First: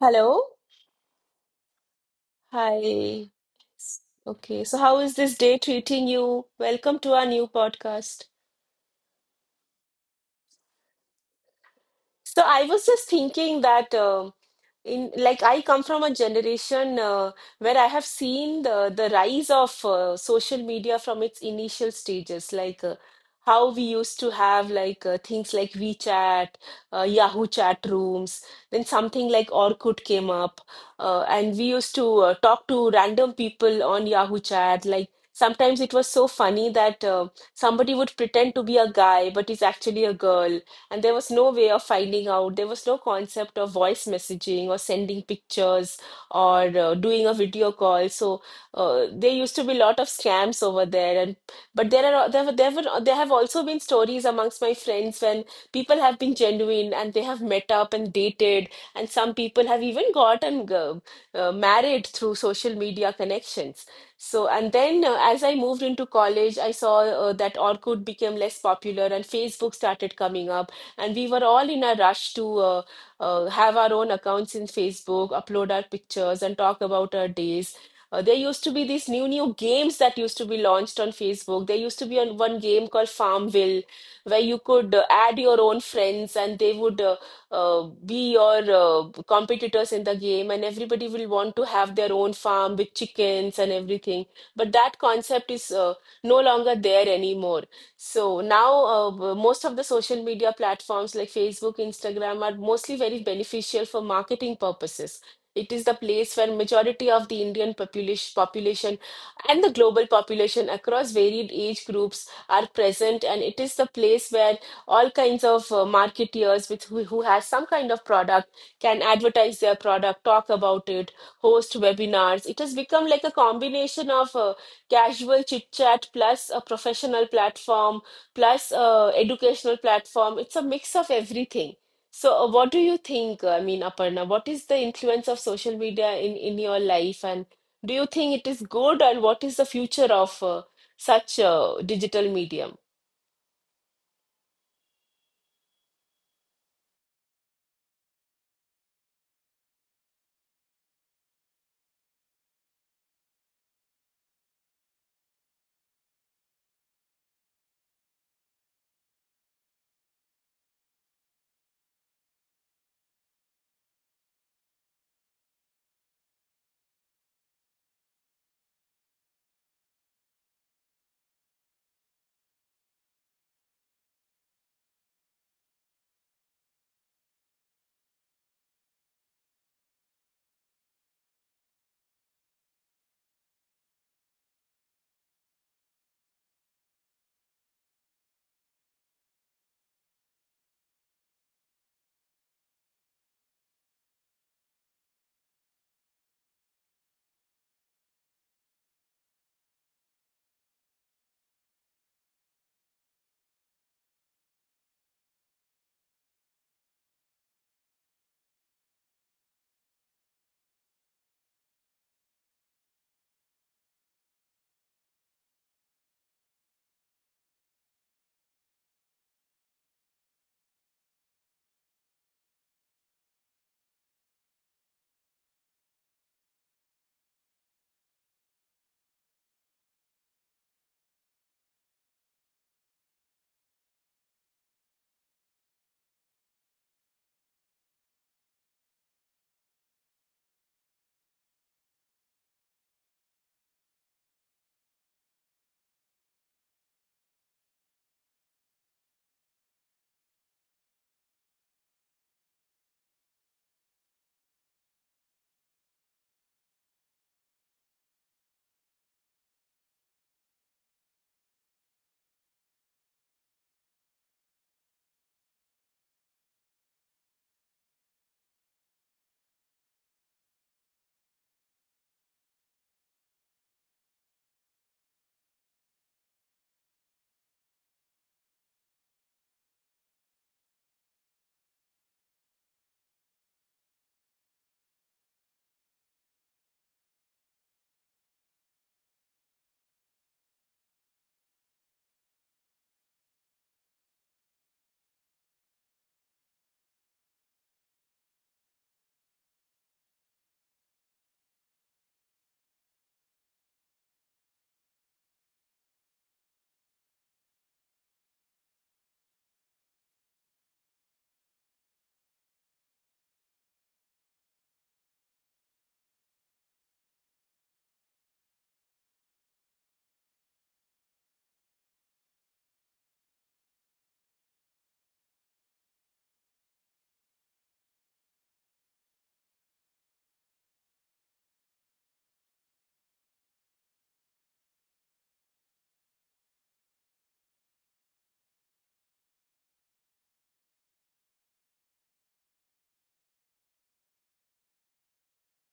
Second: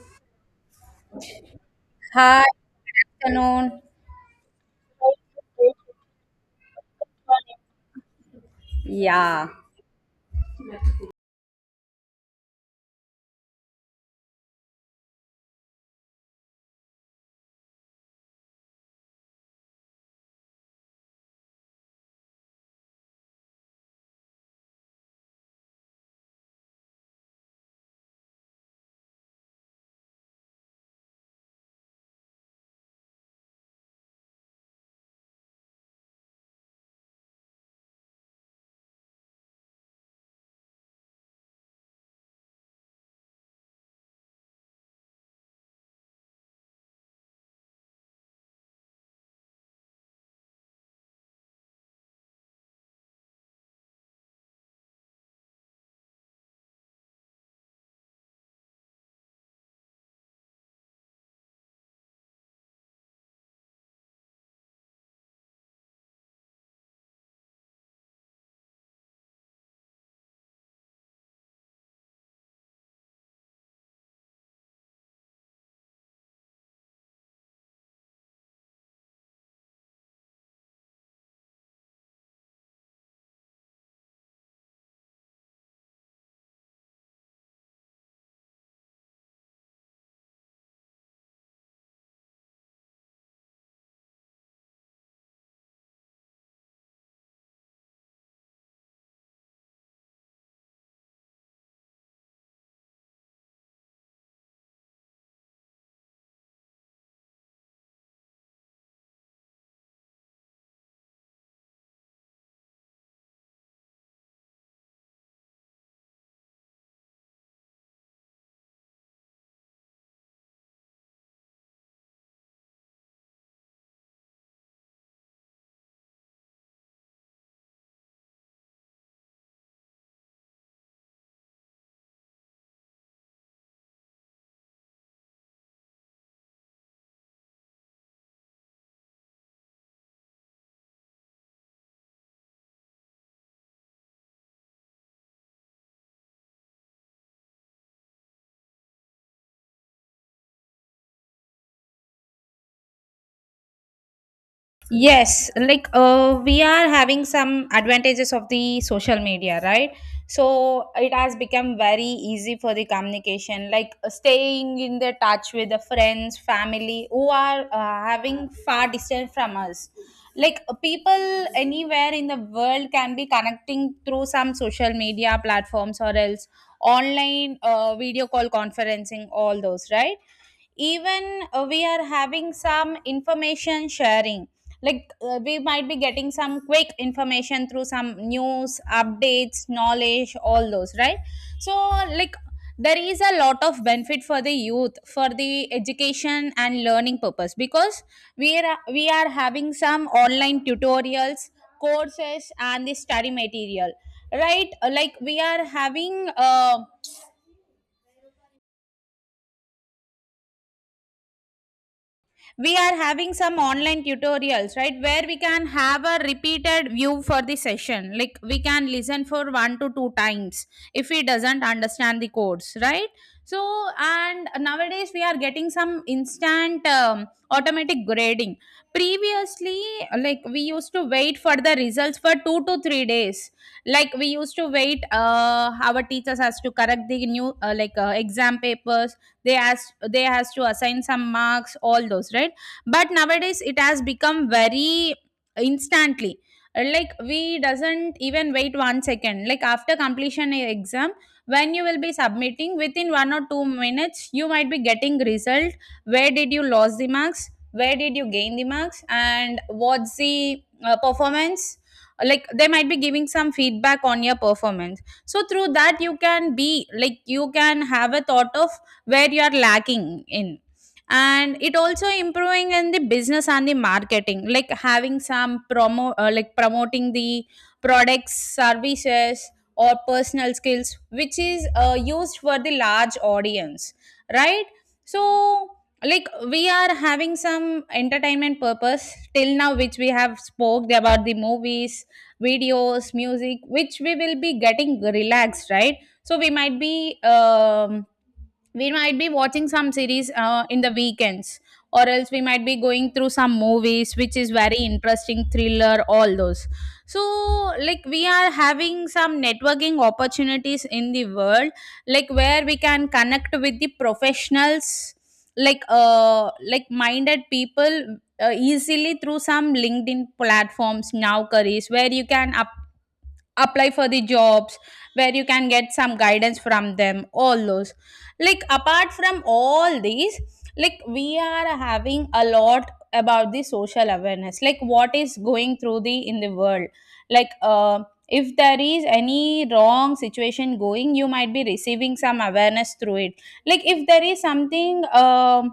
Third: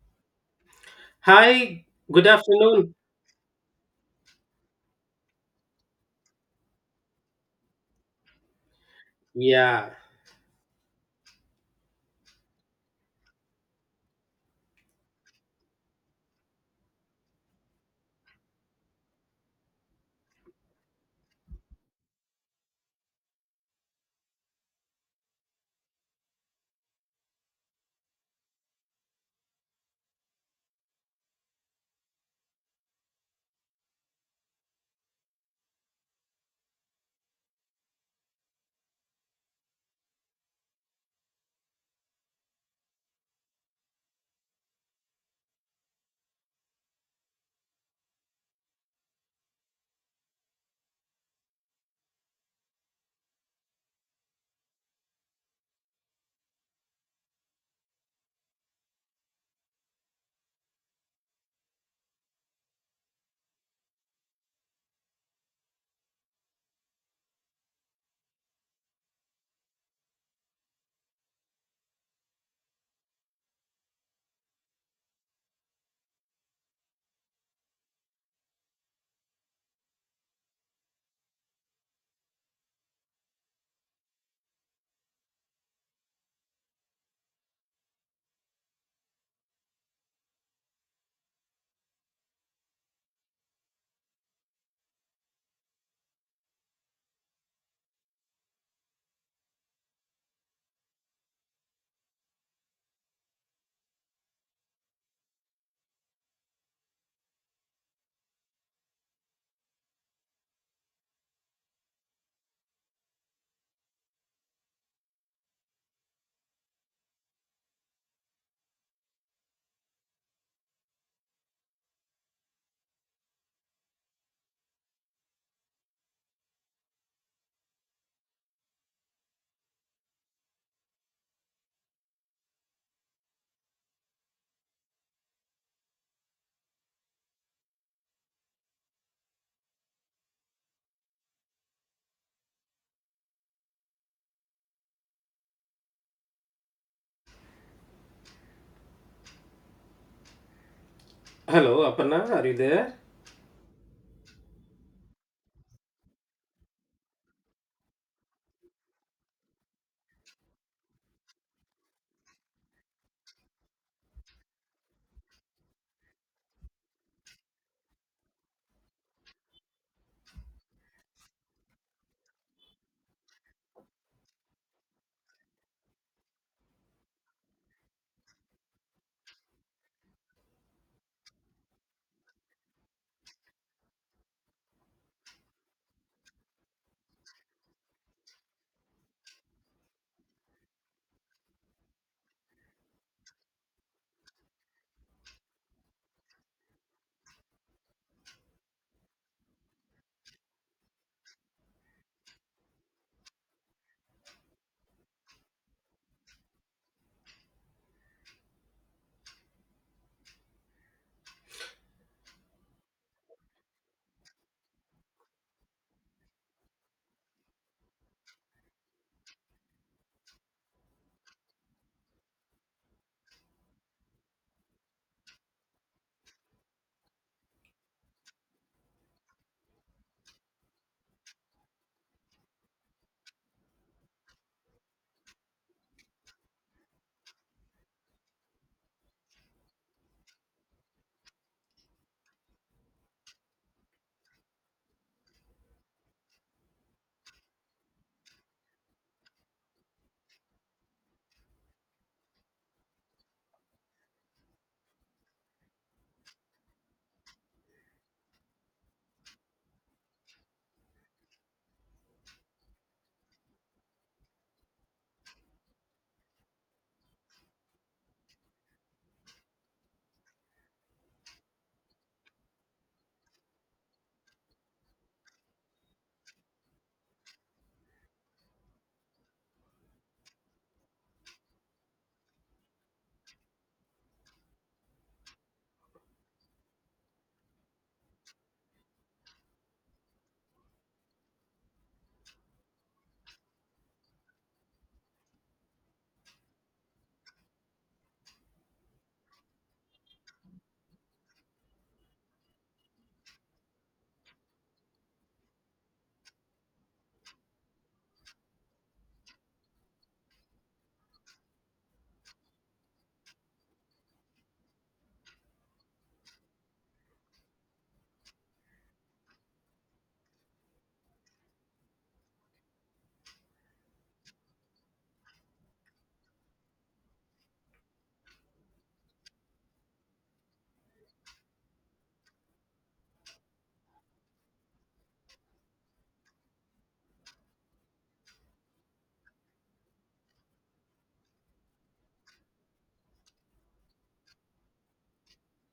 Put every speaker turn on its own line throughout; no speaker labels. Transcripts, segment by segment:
Hello.
Hi, good
Hi,
afternoon.
Hi.
afternoon.
S- Okay, so how is this day treating you? Welcome to our new podcast.
Yeah,
Yeah.
So I was just thinking that in like I come from a generation where I have seen the rise of social media from its initial stages, like how we used to have like things like WeChat, Yahoo chat rooms, then something like Orkut came up, and we used to talk to random people on Yahoo chat, like. Sometimes it was so funny that somebody would pretend to be a guy, but is actually a girl, and there was no way of finding out. There was no concept of voice messaging or sending pictures or doing a video call. So there used to be a lot of scams over there. And but there are there were, there were there have also been stories amongst my friends when people have been genuine and they have met up and dated, and some people have even gotten married through social media connections. So, and then as I moved into college, I saw that Orkut became less popular and Facebook started coming up, and we were all in a rush to have our own accounts in Facebook, upload our pictures, and talk about our days. There used to be these new games that used to be launched on Facebook. There used to be on one game called Farmville, where you could add your own friends, and they would uh, be your competitors in the game, and everybody will want to have their own farm with chickens and everything. But that concept is no longer there anymore. So now, most of the social media platforms like Facebook, Instagram are mostly very beneficial for marketing purposes. It is the place where majority of the Indian population and the global population across varied age groups are present, and it is the place where all kinds of marketeers who has some kind of product can advertise their product, talk about it, host webinars. It has become like a combination of casual chit chat plus a professional platform plus a educational platform. It's a mix of everything. So, what do you think? I mean, Aparna, what is the influence of social media in your life, and do you think it is good, and what is the future of such digital medium?
Hello, Aparna, are you there?
yes, like we are having some advantages of the social media, right? So it has become very easy for the communication, like staying in the touch with the friends, family who are having far distance from us. People anywhere in the world can be connecting through some social media platforms or else online video call conferencing, all those, right? Even we are having some information sharing, like we might be getting some quick information through some news updates, knowledge, all those, right? So, like, there is a lot of benefit for the youth for the education and learning purpose because we are having some online tutorials, courses and the study material, right? Like we are having some online tutorials, right, where we can have a repeated view for the session, like we can listen for one to two times if we doesn't understand the course, right? So and nowadays we are getting some instant automatic grading. Previously, like we used to wait for the results for 2 to 3 days, like we used to wait, our teachers has to correct the new like exam papers, they has to assign some marks, all those, right? But nowadays it has become very instantly. Like we doesn't even wait 1 second, like after completion a exam, when you will be submitting within 1 or 2 minutes you might be getting result, where did you lose the marks, where did you gain the marks, and what's the performance, like they might be giving some feedback on your performance. So through that you can be, like you can have a thought of where you are lacking in. And it also improving in the business and the marketing, like having some promo, like promoting the products, services or personal skills, which is used for the large audience, right? So, like, we are having some entertainment purpose till now, which we have spoke about the movies, videos, music, which we will be getting relaxed, right? So we might be watching some series in the weekends, or else we might be going through some movies which is very interesting, thriller, all those. So, like, we are having some networking opportunities in the world, like where we can connect with the professionals, like, uh, like minded people, easily through some LinkedIn platforms, now careers where you can apply for the jobs, where you can get some guidance from them, all those. Like apart from all these, like we are having a lot about the social awareness, like what is going through the in the world, like, if there is any wrong situation going, you might be receiving some awareness through it. Like if there is something,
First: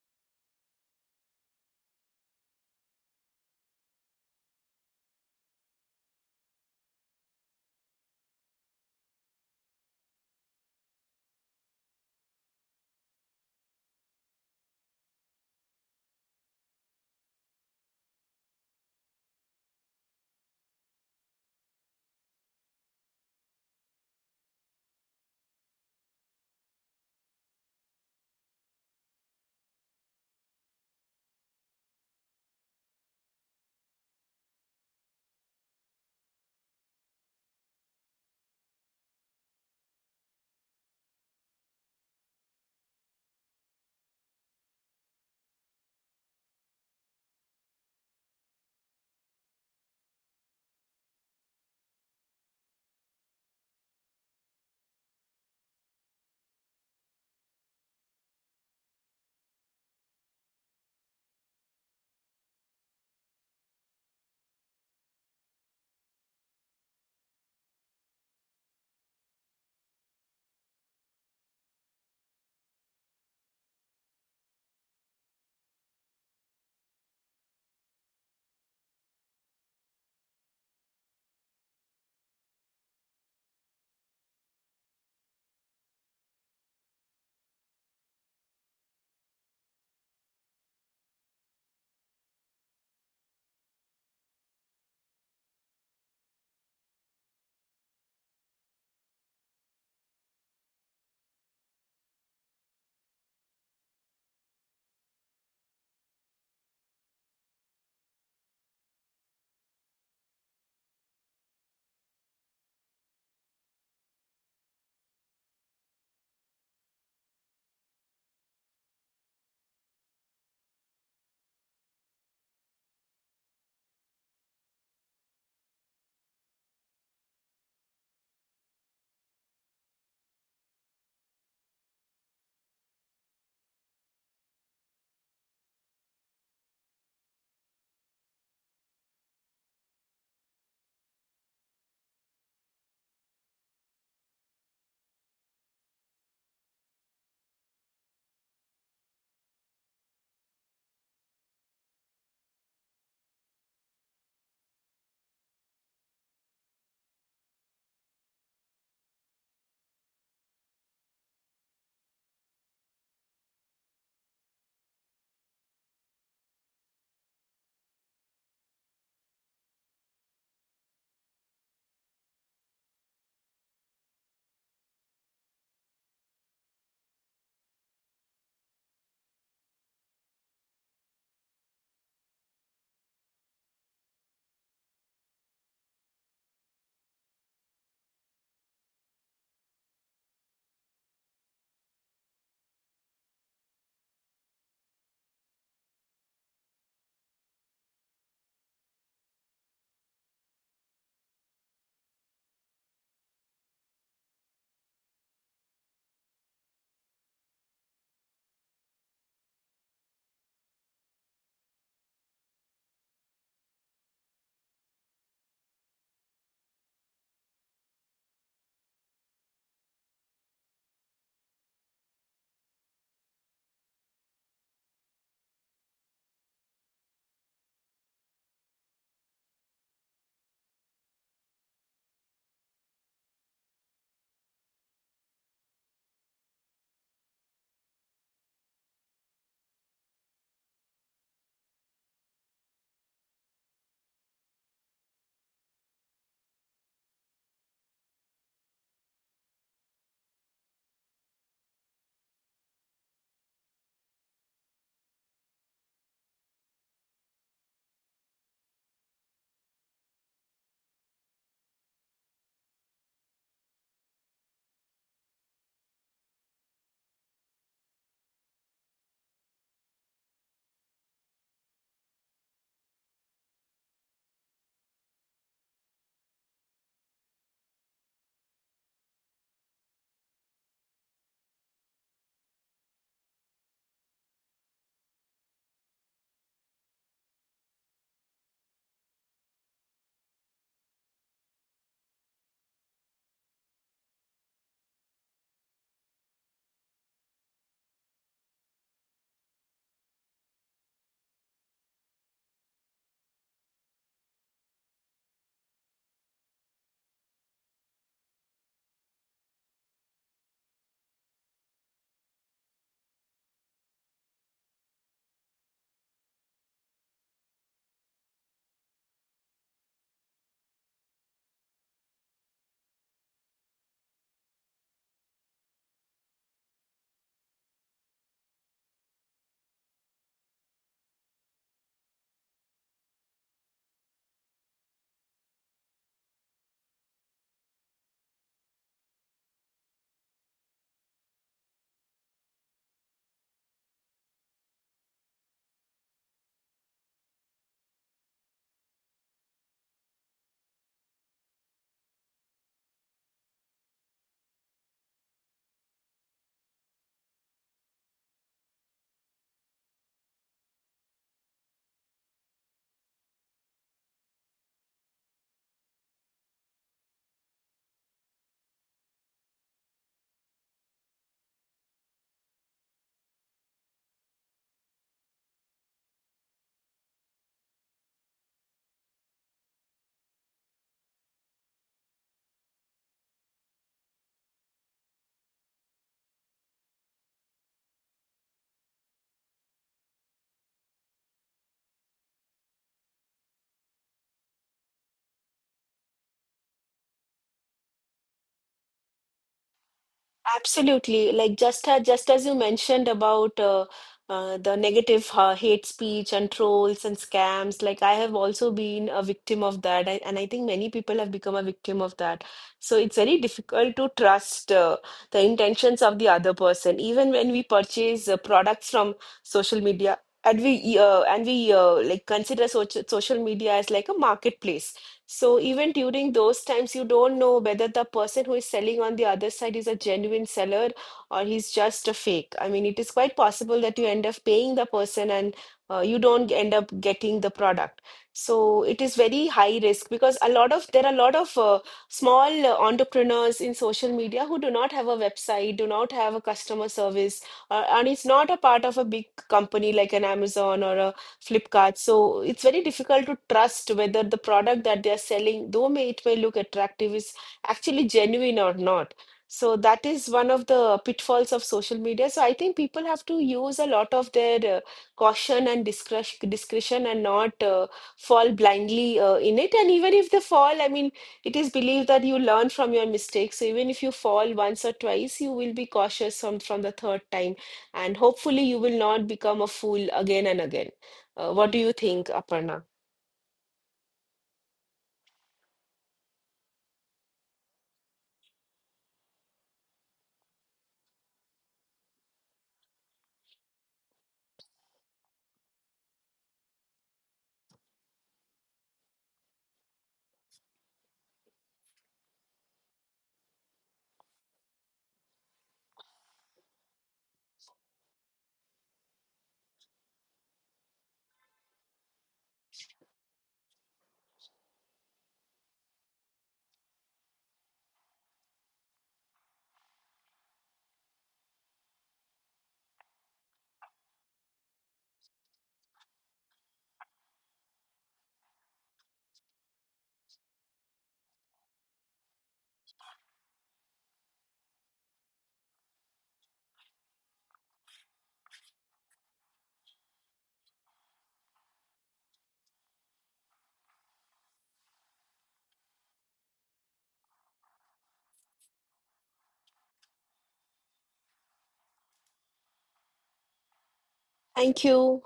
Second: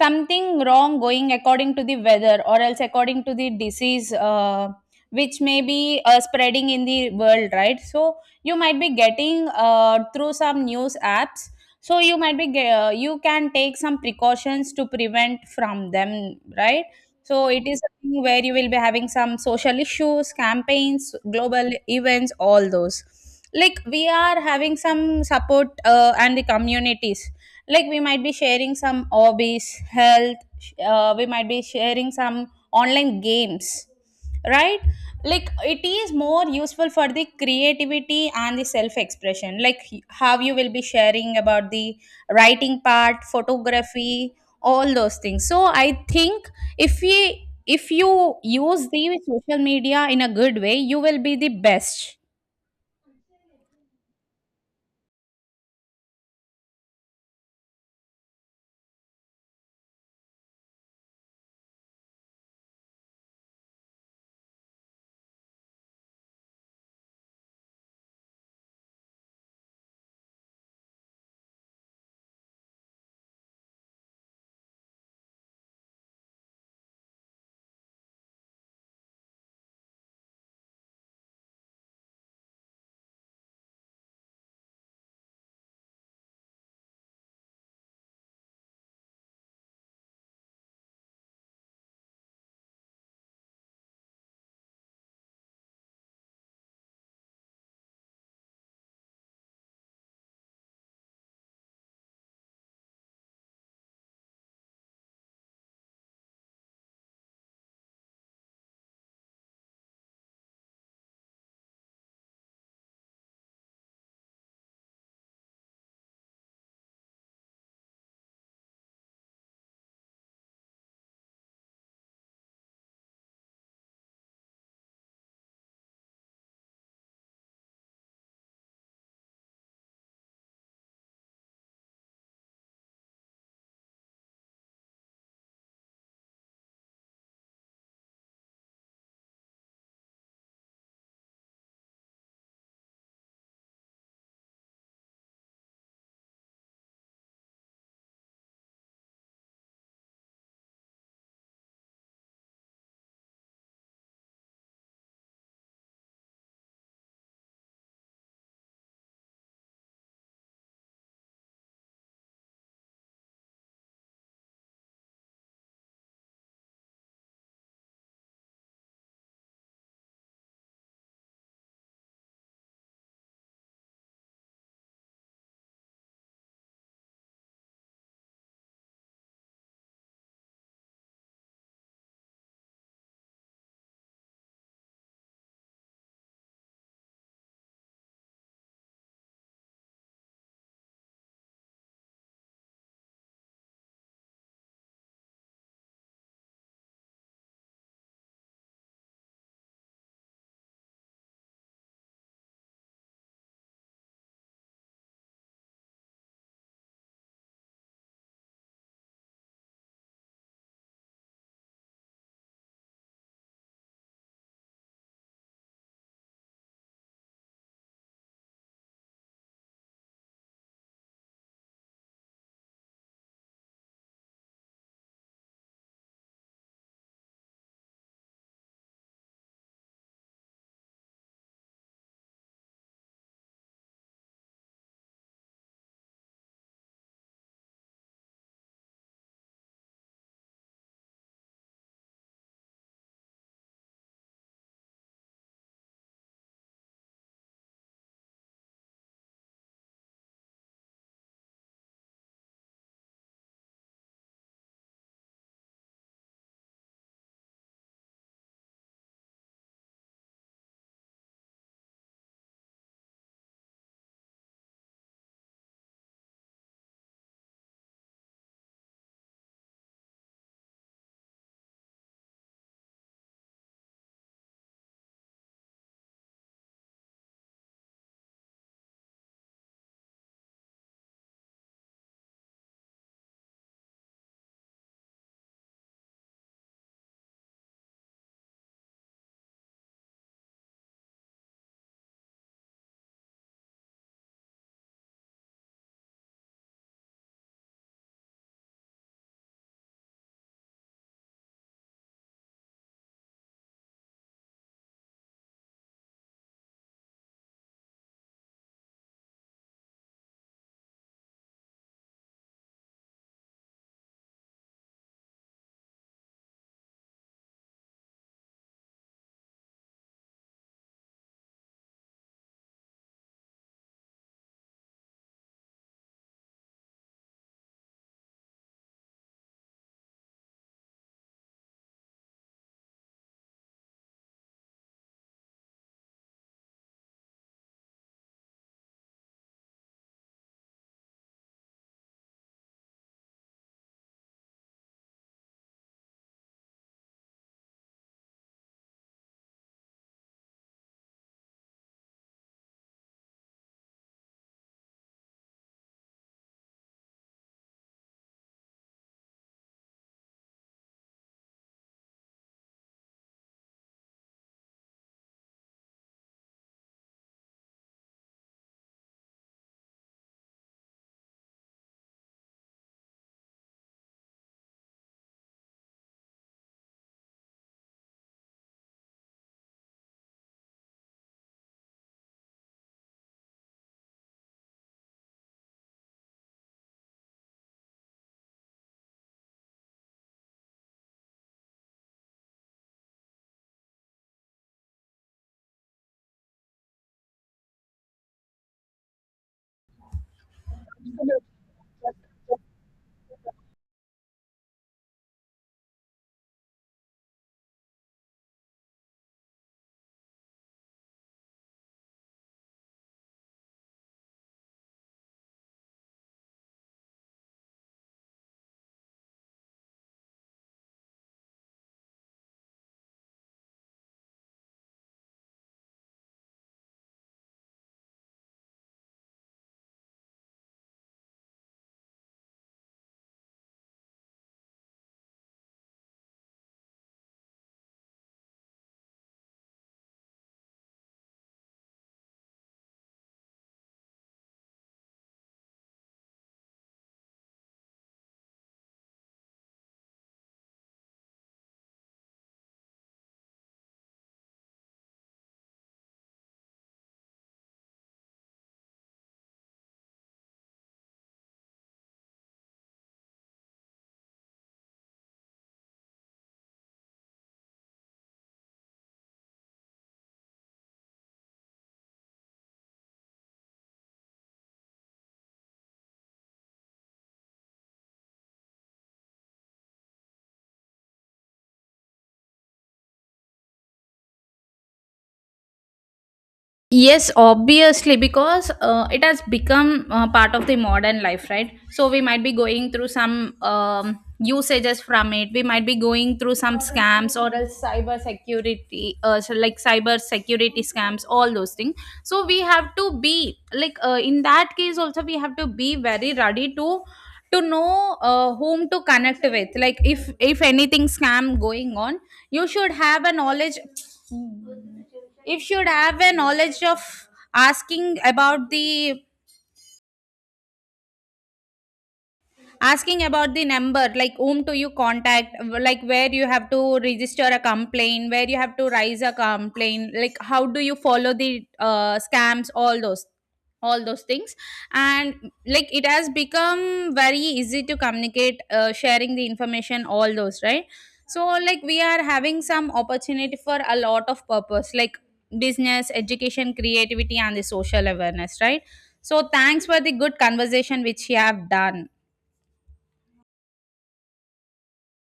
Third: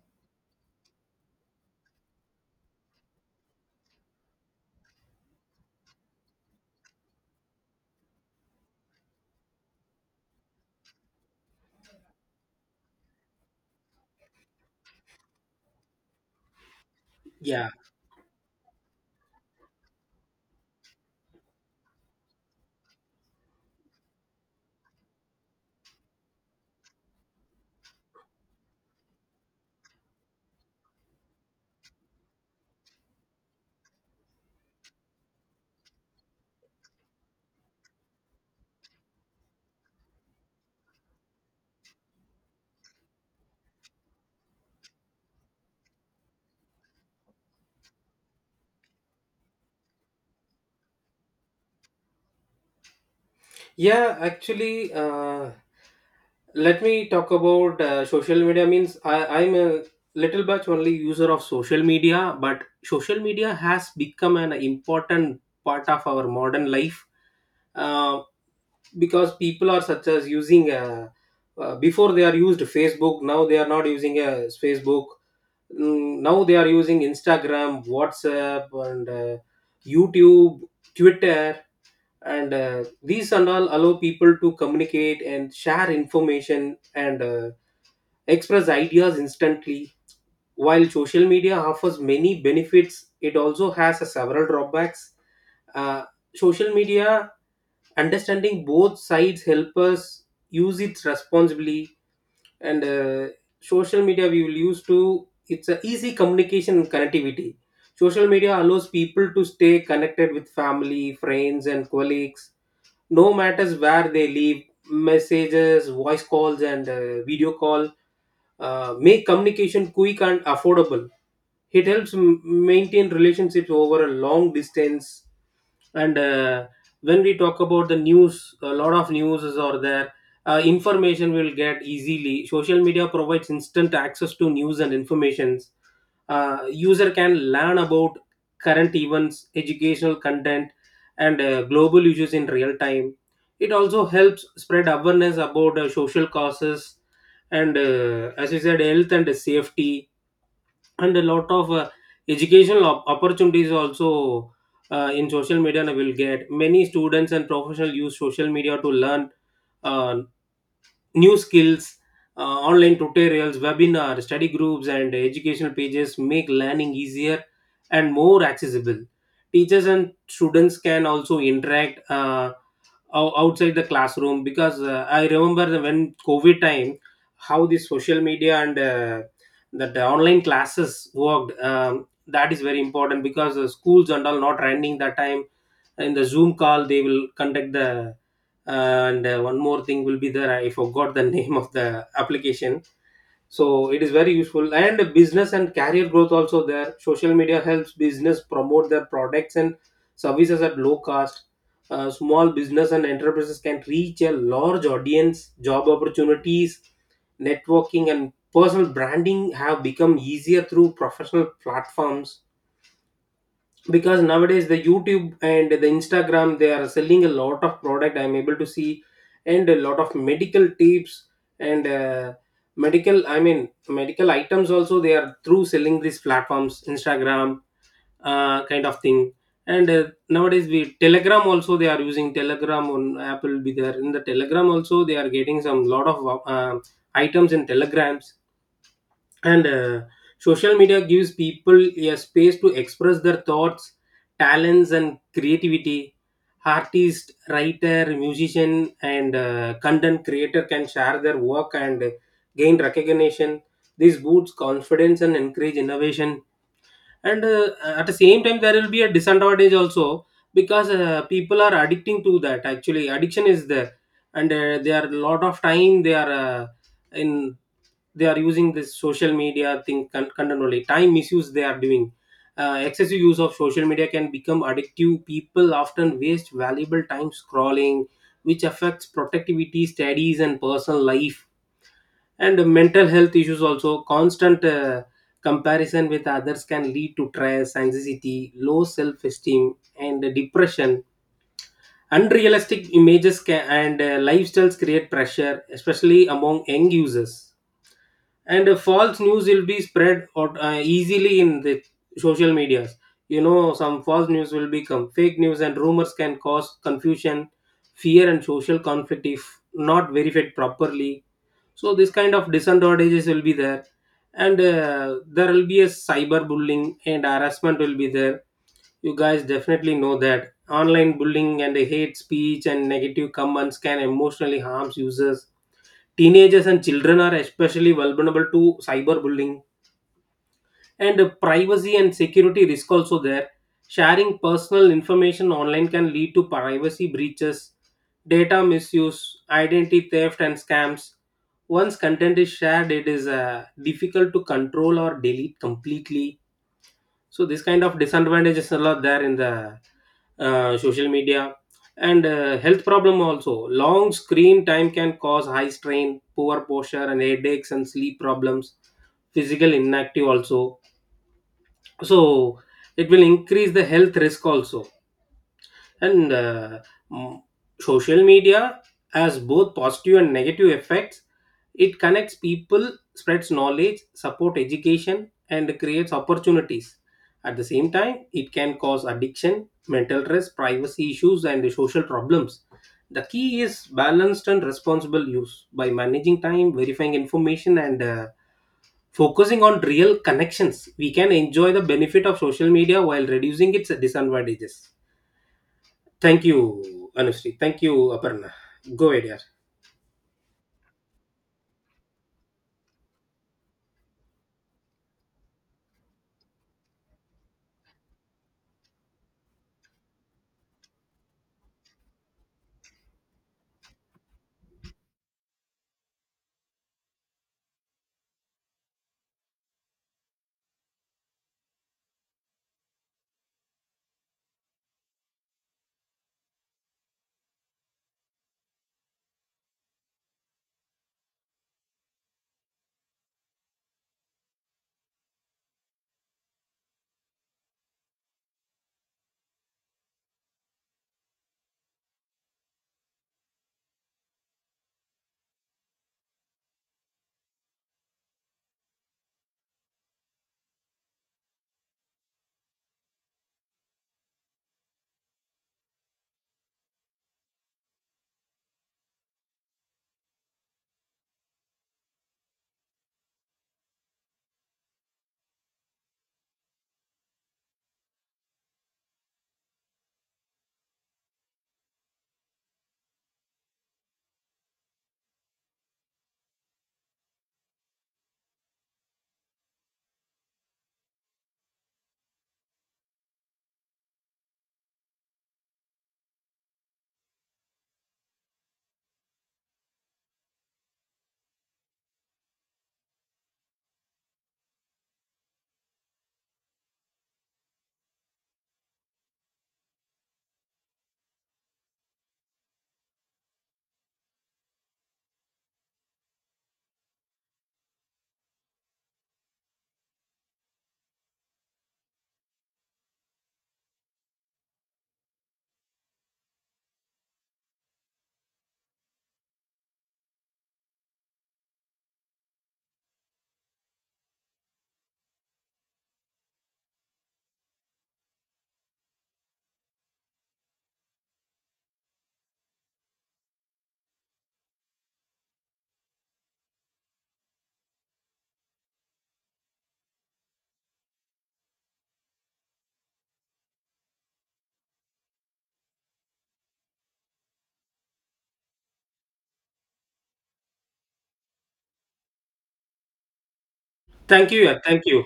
something wrong going according to the weather, or else according to the disease, which may be spreading in the world, right? So you might be getting through some news apps, so you might be you can take some precautions to prevent from them, right? So it
Yeah.
is a thing where you will be having some social issues, campaigns, global events, all those. Like we are having some support, and the communities, like we might be sharing some hobbies, health, we might be sharing some online games, right? Like it is more useful for the creativity and the self expression, like how you will be sharing about the writing part, photography, all those things. So I think if we if you use the social media in a good way, you will be the best.
Yeah, actually, let me talk about social media means I'm a little bit only user of social media, but social media has become an important part of our modern life uh, because people are such as using before they are used Facebook, now they are not using Facebook. Mm, now they are using Instagram, WhatsApp, and YouTube, Twitter, and these and all allow people to communicate and share information and express ideas instantly. While social media offers many benefits, it also has a several drawbacks. uh, Social media, understanding both sides help us use it responsibly. And Social media, we will use to it's a easy communication and connectivity. Social media allows people to stay connected with family, friends, and colleagues, no matters where they live. Messages, voice calls, and video call make communication quick and affordable. It helps maintain relationships over a long distance. And When we talk about the news, a lot of news is are there. Information will get easily. Social media provides instant access to news and informations. User can learn about current events, educational content, and global issues in real time. It also helps spread awareness about social causes, and as you said, health and safety, and a lot of educational opportunities also. In social media and will get many students and professionals use social media to learn uh, new skills. uh, Online tutorials, webinars, study groups, and educational pages make learning easier and more accessible. Teachers and students can also interact outside the classroom, because I remember when COVID time, how the social media and that the online classes worked. That is very important because the schools and all not running that time. In the Zoom call, they will conduct the and one more thing will be there. I forgot the name of the application. So it is very useful. And business and career growth also there. Social media helps business promote their products and services at low cost. Small business and enterprises can reach a large audience. Job opportunities, networking, and personal branding have become easier through professional platforms, because nowadays the YouTube and the Instagram, they are selling a lot of product, I'm able to see. And a lot of medical tips, and medical, I mean, medical items also, they are through selling these platforms, Instagram, kind of thing. And Nowadays we Telegram also, they are using Telegram on Apple. Be there in the Telegram also, they are getting some lot of items in telegrams. And Social media gives people a space to express their thoughts, talents, and creativity. Artist, writer, musician, and content creator can share their work and gain recognition. This boosts confidence and encourage innovation. And At the same time, there will be a disadvantage also, because people are addicting to that. Actually addiction is there. And they are a lot of time they are in they are using this social media thing continually. Time misuse they are doing. Excessive use of social media can become addictive. People often waste valuable time scrolling, which affects productivity, studies, and personal life. And mental health issues also. Constant comparison with others can lead to stress, anxiety, low self-esteem, and depression. Unrealistic images and lifestyles create pressure, especially among young users. And false news will be spread out, easily in the social medias. You know, some false news will become fake news, and rumors can cause confusion, fear, and social conflict if not verified properly. So this kind of disadvantages will be there. And there will be a cyberbullying and harassment will be there. You guys definitely know that online bullying and hate speech and negative comments can emotionally harm users. Teenagers and children are especially vulnerable to cyberbullying. And privacy and security risk also there. Sharing personal information online can lead to privacy breaches, data misuse, identity theft, and scams. Once content is shared, it is difficult to control or delete completely. So this kind of disadvantages are lot there in the social media. And health problem also. Long screen time can cause high strain, poor posture, and headaches, and sleep problems. Physical inactive also. So it will increase the health risk also. and uh, m- social media has both positive and negative effects. It connects people, spreads knowledge, support education, and creates opportunities. At the same time, it can cause addiction, mental stress, privacy issues, and social problems. The key is balanced and responsible use. By managing time, verifying information, and focusing on real connections, we can enjoy the benefit of social media while reducing its disadvantages. Thank you, Anushri. Thank you, Aparna. Go ahead, yeah.
Absolutely. Like just as you mentioned about the negative hate speech and trolls and scams, like I have also been a victim of that. And I think many people have become a victim of that. So it's very difficult to trust the intentions of the other person, even when we purchase products from social media. And we Like, consider social media as like a marketplace. So even during those times, you don't know whether the person who is selling on the other side is a genuine seller or he's just a fake. I mean, it is quite possible that you end up paying the person and you don't end up getting the product. So it is very high risk because a lot of there are a lot of small entrepreneurs in social media who do not have a website, do not have a customer service, and it's not a part of a big company like an Amazon or a Flipkart. So it's very difficult to trust whether the product that they are selling, though may it may look attractive, is actually genuine or not. So that is one of the pitfalls of social media. So I think people have to use a lot of their caution and discretion, and not fall blindly in it. And even if they fall, I mean, it is believed that you learn from your mistakes. So even if you fall once or twice, you will be cautious from the third time. And hopefully, you will not become a fool again and again. What do you think, Aparna?
Yes, obviously, because it has become part of the modern life, right? So we might be going through some usages from it. We might be going through some scams or else cyber security, so like cyber security scams, all those things. So we have to be like, in that case also we have to be very ready to know whom to connect with. Like if anything scam going on, you should have a knowledge, if should have a knowledge of asking about the asking about the number, like whom do you contact, like where you have to register a complaint, where you have to raise a complaint, like how do you follow the scams, all those things. And, like, it has become very easy to communicate, sharing the information, all those, right? So like we are having some opportunity for a lot of purpose, like business, education, creativity and the social awareness, right? So thanks for the good conversation which you have done.
Thank you, yeah.
Thank
Thank
you.
you.